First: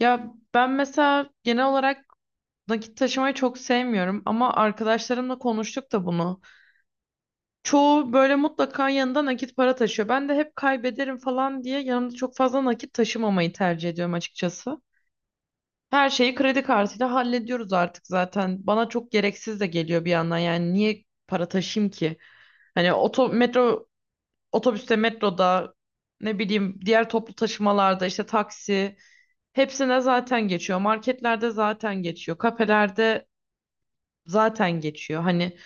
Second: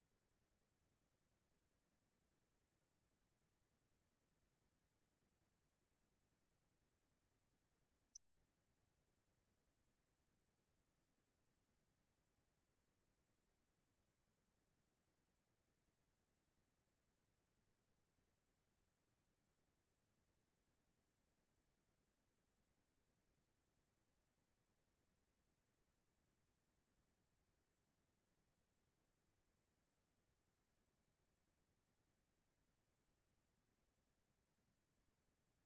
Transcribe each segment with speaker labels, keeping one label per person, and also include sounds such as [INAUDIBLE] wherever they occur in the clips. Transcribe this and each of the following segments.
Speaker 1: Ya ben mesela genel olarak nakit taşımayı çok sevmiyorum ama arkadaşlarımla konuştuk da bunu. Çoğu böyle mutlaka yanında nakit para taşıyor. Ben de hep kaybederim falan diye yanımda çok fazla nakit taşımamayı tercih ediyorum açıkçası. Her şeyi kredi kartıyla hallediyoruz artık zaten. Bana çok gereksiz de geliyor bir yandan. Yani niye para taşıyayım ki? Hani metro, otobüste, metroda ne bileyim diğer toplu taşımalarda işte taksi. Hepsine zaten geçiyor. Marketlerde zaten geçiyor. Kafelerde zaten geçiyor. Hani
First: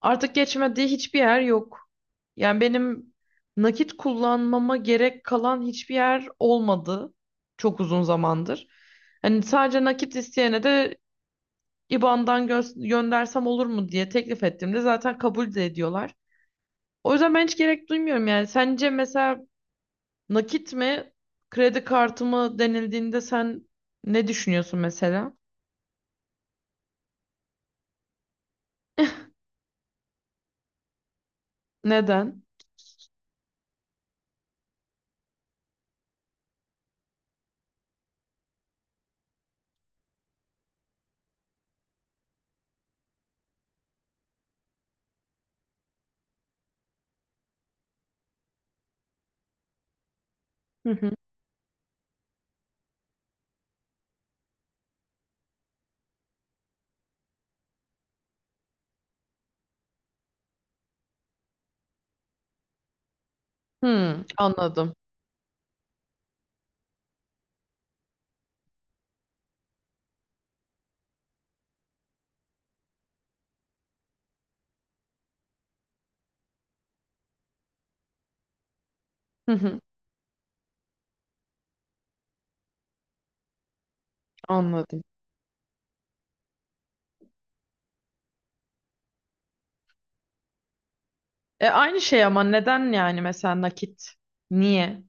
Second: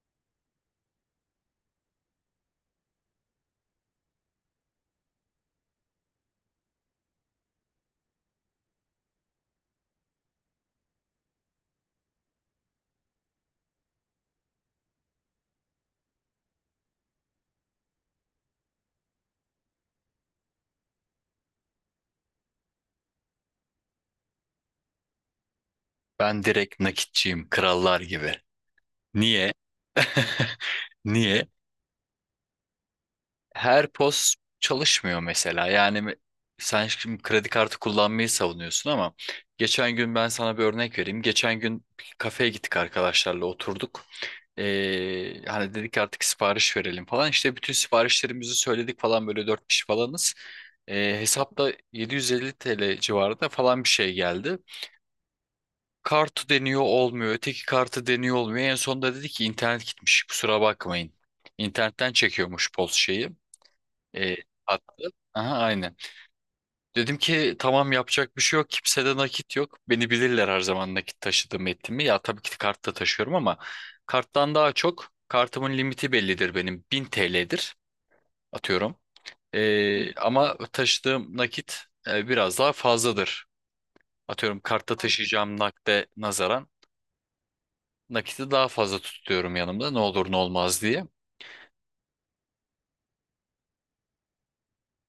Speaker 1: artık geçmediği hiçbir yer yok. Yani benim nakit kullanmama gerek kalan hiçbir yer olmadı çok uzun zamandır. Hani sadece nakit isteyene de IBAN'dan göndersem olur mu diye teklif ettiğimde zaten kabul de ediyorlar. O yüzden ben hiç gerek duymuyorum yani. Sence mesela nakit mi, kredi kartı mı denildiğinde sen ne düşünüyorsun mesela?
Speaker 2: Ben direkt nakitçiyim, krallar gibi. Niye? [LAUGHS] Niye?
Speaker 1: Neden?
Speaker 2: Her POS çalışmıyor mesela. Yani sen şimdi kredi kartı kullanmayı savunuyorsun ama geçen gün ben sana bir örnek vereyim. Geçen gün bir kafeye gittik arkadaşlarla oturduk. Hani dedik artık sipariş verelim falan. İşte bütün siparişlerimizi söyledik falan böyle dört kişi falanız.
Speaker 1: Hı hı.
Speaker 2: Hesapta 750 TL civarında falan bir şey geldi. Kartı deniyor olmuyor. Öteki kartı deniyor olmuyor. En sonunda dedi ki internet gitmiş. Kusura bakmayın. İnternetten çekiyormuş poz şeyi.
Speaker 1: Hı,
Speaker 2: E,
Speaker 1: anladım.
Speaker 2: hattı. Aha, aynen. Dedim ki tamam yapacak bir şey yok. Kimsede nakit yok. Beni bilirler her zaman nakit taşıdığımı ettiğimi. Ya tabii ki kart da taşıyorum ama karttan daha çok kartımın limiti bellidir benim. 1000 TL'dir atıyorum.
Speaker 1: Hı hı,
Speaker 2: Ama taşıdığım nakit biraz daha fazladır. Atıyorum kartta
Speaker 1: anladım.
Speaker 2: taşıyacağım nakde nazaran nakiti daha fazla tutuyorum yanımda ne olur ne olmaz diye.
Speaker 1: E aynı şey ama neden yani mesela nakit? Niye?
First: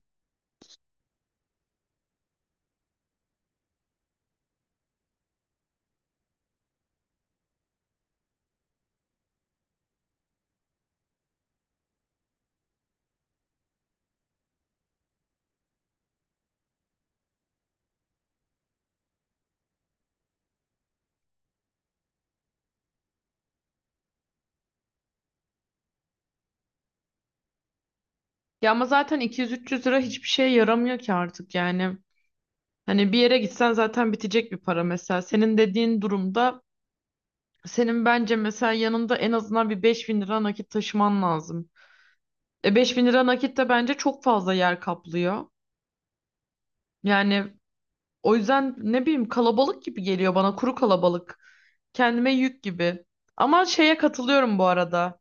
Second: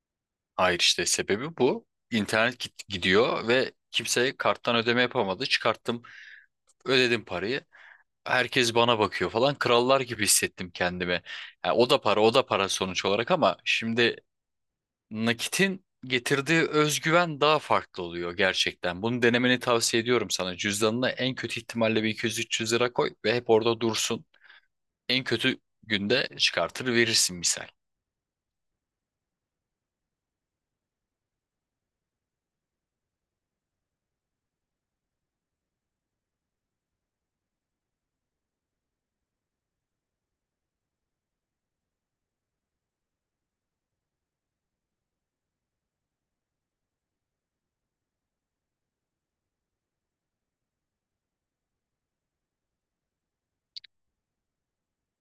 Speaker 2: Hayır işte sebebi bu. İnternet gidiyor ve kimse karttan ödeme yapamadı. Çıkarttım, ödedim parayı. Herkes bana bakıyor falan. Krallar gibi hissettim kendimi. Ha, o da para, o da para sonuç olarak ama şimdi nakitin getirdiği özgüven daha farklı oluyor gerçekten. Bunu denemeni tavsiye ediyorum sana. Cüzdanına en kötü ihtimalle bir 200-300 lira koy ve hep orada dursun. En kötü günde çıkartır verirsin misal.
Speaker 1: Ya ama zaten 200-300 lira hiçbir şeye yaramıyor ki artık yani. Hani bir yere gitsen zaten bitecek bir para mesela. Senin dediğin durumda senin bence mesela yanında en azından bir 5.000 lira nakit taşıman lazım. E 5.000 lira nakit de bence çok fazla yer kaplıyor. Yani o yüzden ne bileyim kalabalık gibi geliyor bana, kuru kalabalık. Kendime yük gibi. Ama şeye katılıyorum bu arada,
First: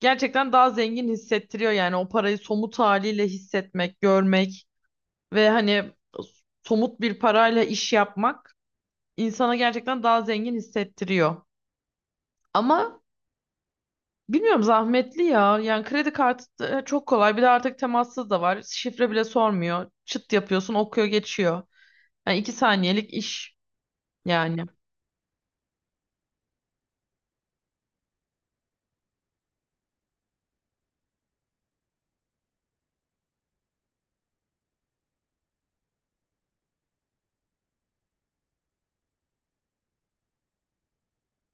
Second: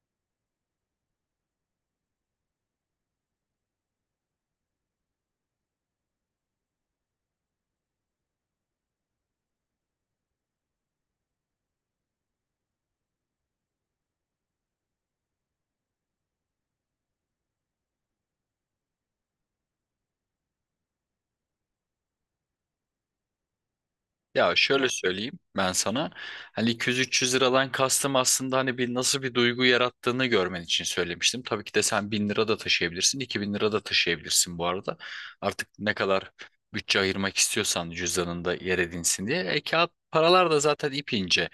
Speaker 1: gerçekten daha zengin hissettiriyor yani o parayı somut haliyle hissetmek, görmek ve hani somut bir parayla iş yapmak insana gerçekten daha zengin hissettiriyor. Ama bilmiyorum, zahmetli ya. Yani kredi kartı da çok kolay. Bir de artık temassız da var. Şifre bile sormuyor. Çıt yapıyorsun, okuyor, geçiyor. Yani iki saniyelik iş
Speaker 2: Ya
Speaker 1: yani.
Speaker 2: şöyle söyleyeyim ben sana. Hani 200-300 liradan kastım aslında hani bir nasıl bir duygu yarattığını görmen için söylemiştim. Tabii ki de sen 1000 lira da taşıyabilirsin, 2000 lira da taşıyabilirsin bu arada. Artık ne kadar bütçe ayırmak istiyorsan cüzdanında yer edinsin diye. E kağıt paralar da zaten ip ince.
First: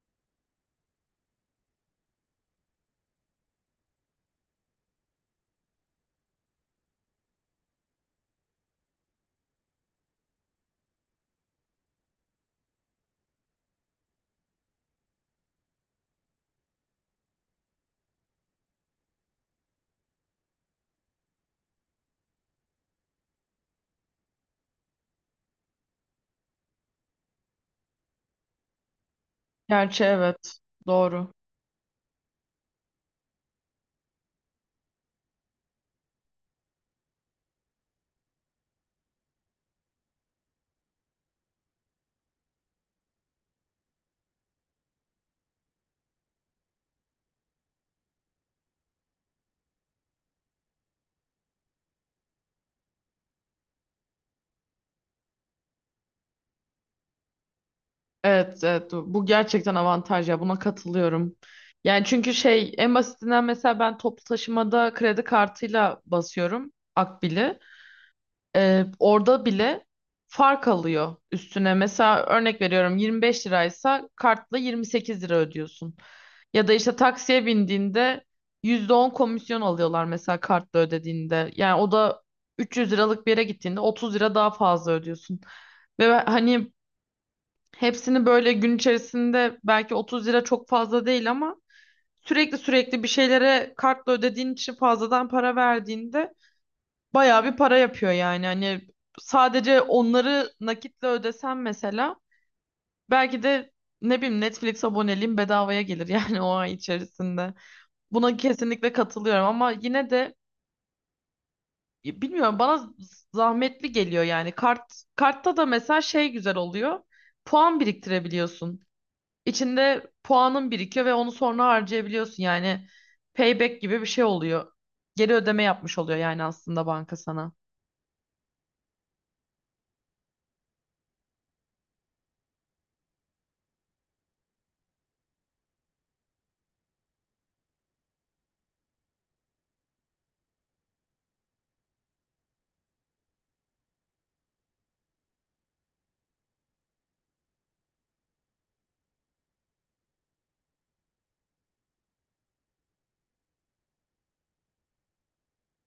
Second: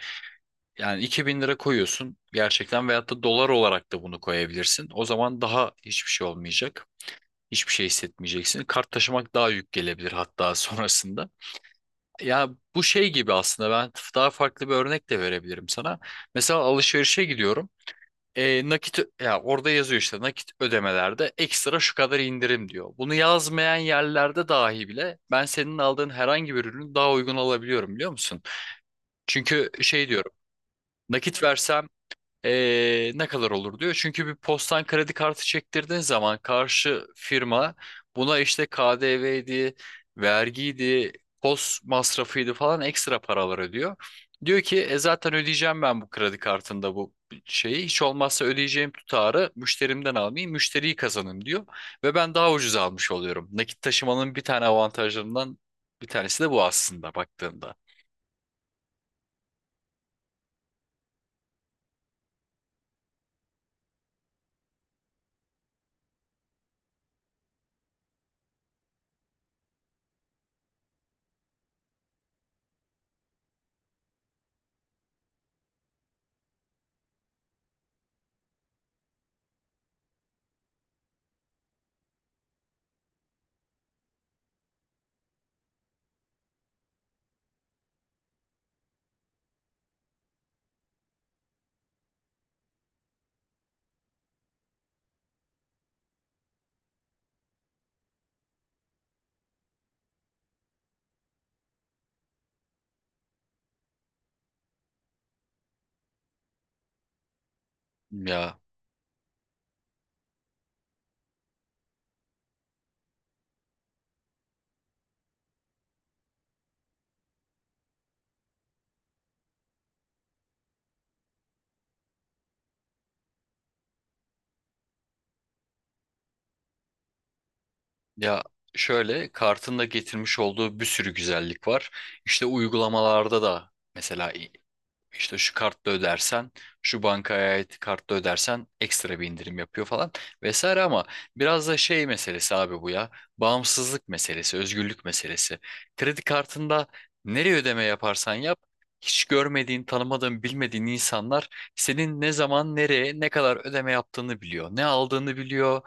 Speaker 2: Yani 2000 lira koyuyorsun gerçekten veyahut da dolar olarak da bunu koyabilirsin. O zaman daha hiçbir şey olmayacak. Hiçbir şey hissetmeyeceksin. Kart taşımak daha yük gelebilir hatta [LAUGHS] sonrasında. Ya bu şey gibi aslında ben daha farklı bir örnek de verebilirim sana. Mesela alışverişe gidiyorum. Nakit ya orada yazıyor işte nakit ödemelerde ekstra şu kadar indirim diyor. Bunu yazmayan yerlerde dahi bile ben senin aldığın herhangi bir ürünü daha uygun alabiliyorum biliyor musun? Çünkü
Speaker 1: Gerçi
Speaker 2: şey diyorum.
Speaker 1: evet. Doğru.
Speaker 2: Nakit versem ne kadar olur diyor. Çünkü bir postan kredi kartı çektirdiğin zaman karşı firma buna işte KDV'ydi, vergiydi, post masrafıydı falan ekstra paralar ödüyor. Diyor ki zaten ödeyeceğim ben bu kredi kartında bu şeyi. Hiç olmazsa ödeyeceğim tutarı müşterimden almayayım, müşteriyi kazanayım diyor. Ve ben daha ucuz almış oluyorum. Nakit taşımanın bir tane avantajlarından bir tanesi de bu aslında baktığında.
Speaker 1: Evet, evet, bu gerçekten avantaj ya, buna katılıyorum. Yani çünkü şey, en basitinden mesela ben toplu taşımada kredi kartıyla basıyorum Akbil'i. Orada bile fark alıyor üstüne. Mesela örnek veriyorum, 25 liraysa kartla 28 lira ödüyorsun. Ya da işte taksiye bindiğinde %10 komisyon alıyorlar mesela kartla ödediğinde. Yani o da 300 liralık bir yere gittiğinde 30 lira daha fazla ödüyorsun. Ve hani hepsini böyle gün içerisinde, belki 30 lira çok fazla değil ama sürekli sürekli bir şeylere kartla ödediğin için fazladan para verdiğinde bayağı bir para yapıyor yani. Hani sadece onları nakitle ödesen mesela, belki de ne bileyim Netflix aboneliğim bedavaya gelir [LAUGHS] yani o ay içerisinde. Buna
Speaker 2: Ya
Speaker 1: kesinlikle katılıyorum ama yine de bilmiyorum, bana zahmetli geliyor yani. Kartta da mesela şey güzel oluyor. Puan biriktirebiliyorsun. İçinde puanın birikiyor ve onu sonra harcayabiliyorsun. Yani payback gibi bir şey oluyor. Geri ödeme yapmış oluyor yani aslında banka sana.
Speaker 2: Ya şöyle kartın da getirmiş olduğu bir sürü güzellik var. İşte uygulamalarda da mesela işte şu kartla ödersen, şu bankaya ait kartla ödersen ekstra bir indirim yapıyor falan vesaire ama biraz da şey meselesi abi bu ya. Bağımsızlık meselesi, özgürlük meselesi. Kredi kartında nereye ödeme yaparsan yap hiç görmediğin, tanımadığın, bilmediğin insanlar senin ne zaman, nereye, ne kadar ödeme yaptığını biliyor. Ne aldığını biliyor,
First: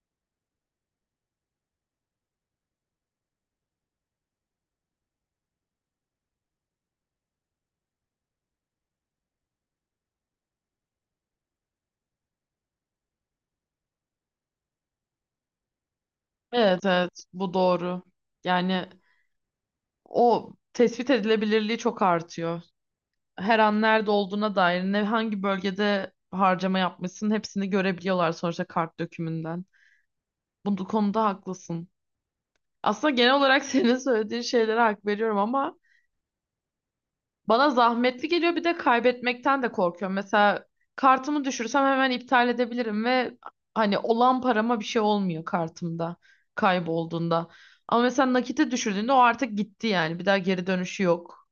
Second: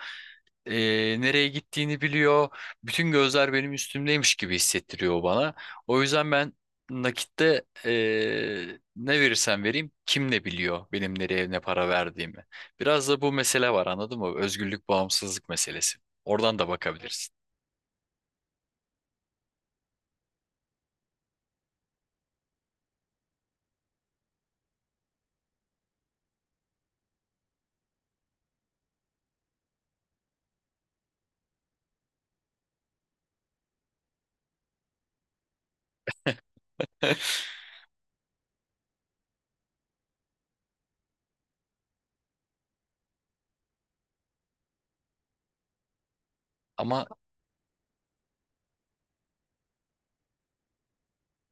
Speaker 2: nereye gittiğini biliyor. Bütün gözler benim üstümdeymiş gibi hissettiriyor o bana. O yüzden ben nakitte ne verirsem vereyim kim ne biliyor benim nereye ne para verdiğimi. Biraz da bu mesele var anladın mı? Özgürlük, bağımsızlık meselesi. Oradan da
Speaker 1: Evet, evet
Speaker 2: bakabilirsin.
Speaker 1: bu doğru. Yani o tespit edilebilirliği çok artıyor. Her an nerede olduğuna dair, ne hangi bölgede harcama yapmışsın, hepsini görebiliyorlar sonuçta kart dökümünden. Bu konuda haklısın. Aslında genel olarak [LAUGHS] senin söylediğin şeylere hak veriyorum ama bana zahmetli geliyor, bir de kaybetmekten de korkuyorum. Mesela kartımı düşürsem hemen iptal edebilirim ve hani olan parama bir şey olmuyor kartımda
Speaker 2: Ama
Speaker 1: kaybolduğunda. Ama mesela nakite düşürdüğünde o artık gitti yani. Bir daha geri dönüşü yok.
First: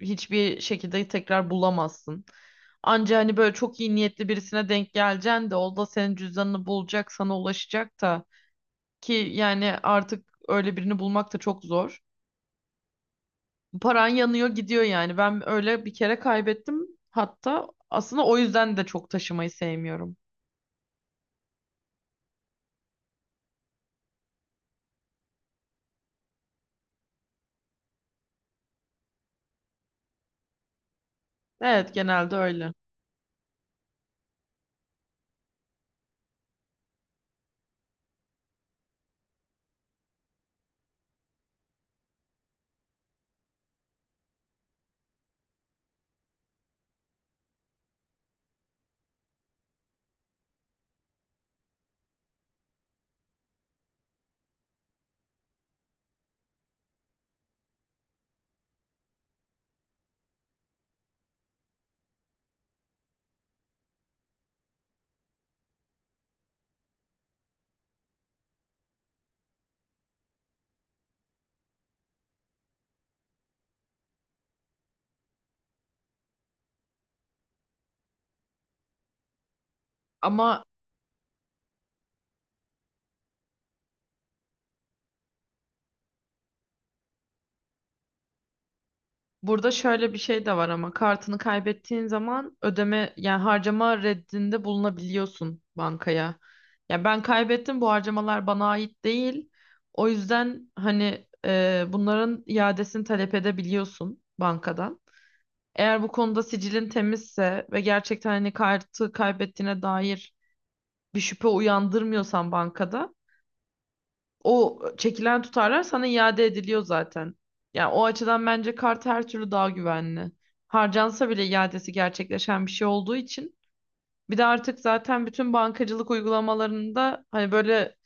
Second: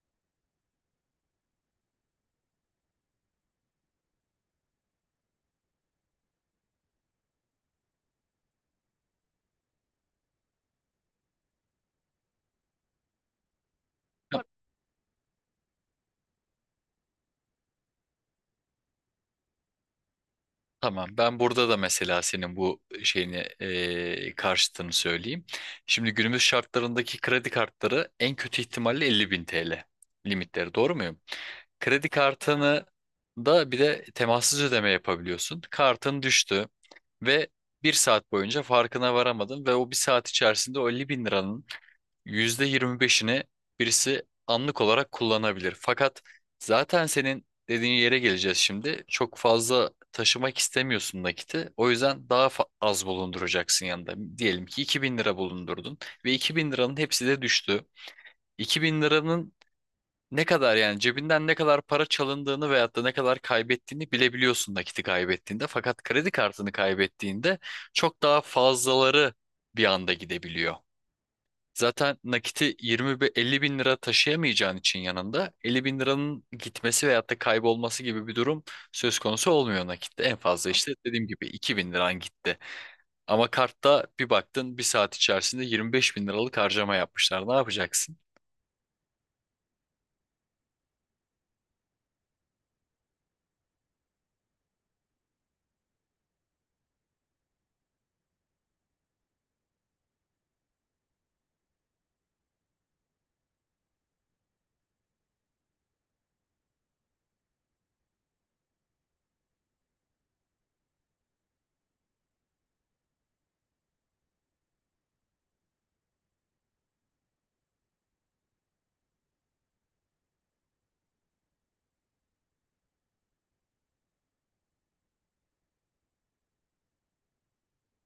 Speaker 1: Hiçbir şekilde tekrar bulamazsın. Anca hani böyle çok iyi niyetli birisine denk geleceksin de, o da senin cüzdanını bulacak, sana ulaşacak da, ki yani artık öyle birini bulmak da çok zor. Paran yanıyor gidiyor yani. Ben öyle bir kere kaybettim. Hatta aslında o yüzden de çok taşımayı sevmiyorum.
Speaker 2: Tamam, ben burada da mesela senin bu şeyini karşıtını söyleyeyim. Şimdi günümüz şartlarındaki kredi kartları en kötü ihtimalle 50 bin TL limitleri, doğru muyum?
Speaker 1: Evet,
Speaker 2: Kredi
Speaker 1: genelde öyle.
Speaker 2: kartını da bir de temassız ödeme yapabiliyorsun. Kartın düştü ve bir saat boyunca farkına varamadın ve o bir saat içerisinde o 50 bin liranın %25'ini birisi anlık olarak kullanabilir. Fakat zaten senin dediğin yere geleceğiz şimdi. Çok fazla taşımak istemiyorsun nakiti. O yüzden daha az bulunduracaksın yanında. Diyelim ki 2000 lira bulundurdun ve 2000 liranın hepsi de düştü. İki bin liranın ne kadar yani cebinden ne kadar para çalındığını veyahut da ne kadar kaybettiğini bilebiliyorsun nakiti kaybettiğinde. Fakat kredi kartını kaybettiğinde çok daha fazlaları bir anda gidebiliyor. Zaten nakiti 50 bin lira taşıyamayacağın için yanında 50 bin liranın gitmesi veyahut da kaybolması gibi bir durum söz konusu olmuyor nakitte. En
Speaker 1: Ama
Speaker 2: fazla işte dediğim gibi 2 bin liran gitti. Ama kartta bir baktın bir saat içerisinde 25 bin liralık harcama yapmışlar. Ne yapacaksın?
Speaker 1: burada şöyle bir şey de var, ama kartını kaybettiğin zaman ödeme yani harcama reddinde bulunabiliyorsun bankaya. Ya ben kaybettim, bu harcamalar bana ait değil. O yüzden hani bunların iadesini talep edebiliyorsun bankadan. Eğer bu konuda sicilin temizse ve gerçekten hani kartı kaybettiğine dair bir şüphe uyandırmıyorsan bankada, o çekilen tutarlar sana iade ediliyor zaten. Yani o açıdan bence kart her türlü daha güvenli. Harcansa bile iadesi gerçekleşen bir şey olduğu için. Bir de artık zaten bütün bankacılık uygulamalarında hani böyle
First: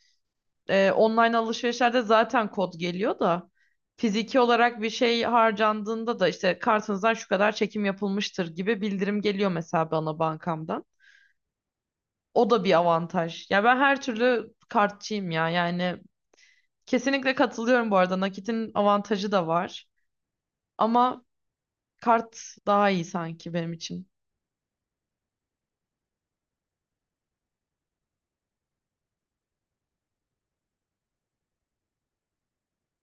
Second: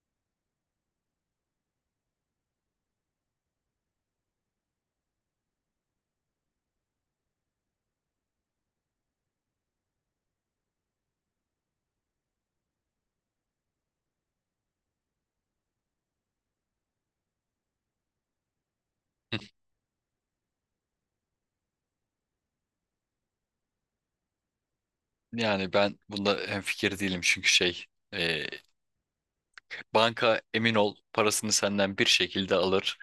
Speaker 1: online alışverişlerde zaten kod geliyor da, fiziki olarak bir şey harcandığında da işte kartınızdan şu kadar çekim yapılmıştır gibi bildirim geliyor mesela bana bankamdan. O da bir avantaj. Ya ben her türlü kartçıyım ya. Yani kesinlikle katılıyorum bu arada, nakitin avantajı da
Speaker 2: [LAUGHS]
Speaker 1: var. Ama kart daha iyi sanki benim için.
Speaker 2: Yani ben bunda hemfikir değilim çünkü şey e, banka emin ol parasını senden bir şekilde alır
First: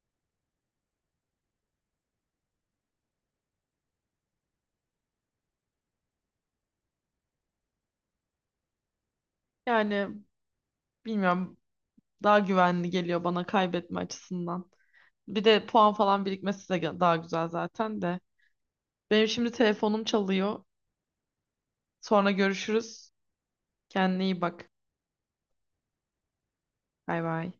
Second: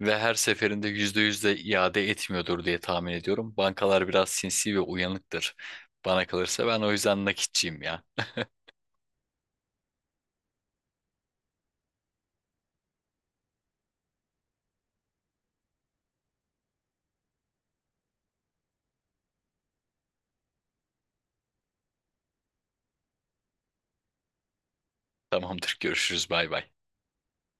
Speaker 2: ve her seferinde yüzde iade etmiyordur diye tahmin ediyorum. Bankalar biraz sinsi ve uyanıktır. Bana kalırsa ben o yüzden nakitçiyim ya.
Speaker 1: Yani bilmiyorum, daha güvenli geliyor bana kaybetme açısından. Bir de puan falan birikmesi de daha güzel zaten de. Benim şimdi telefonum çalıyor. Sonra görüşürüz. Kendine iyi bak.
Speaker 2: Tamamdır görüşürüz bay bay.
Speaker 1: Bay bay.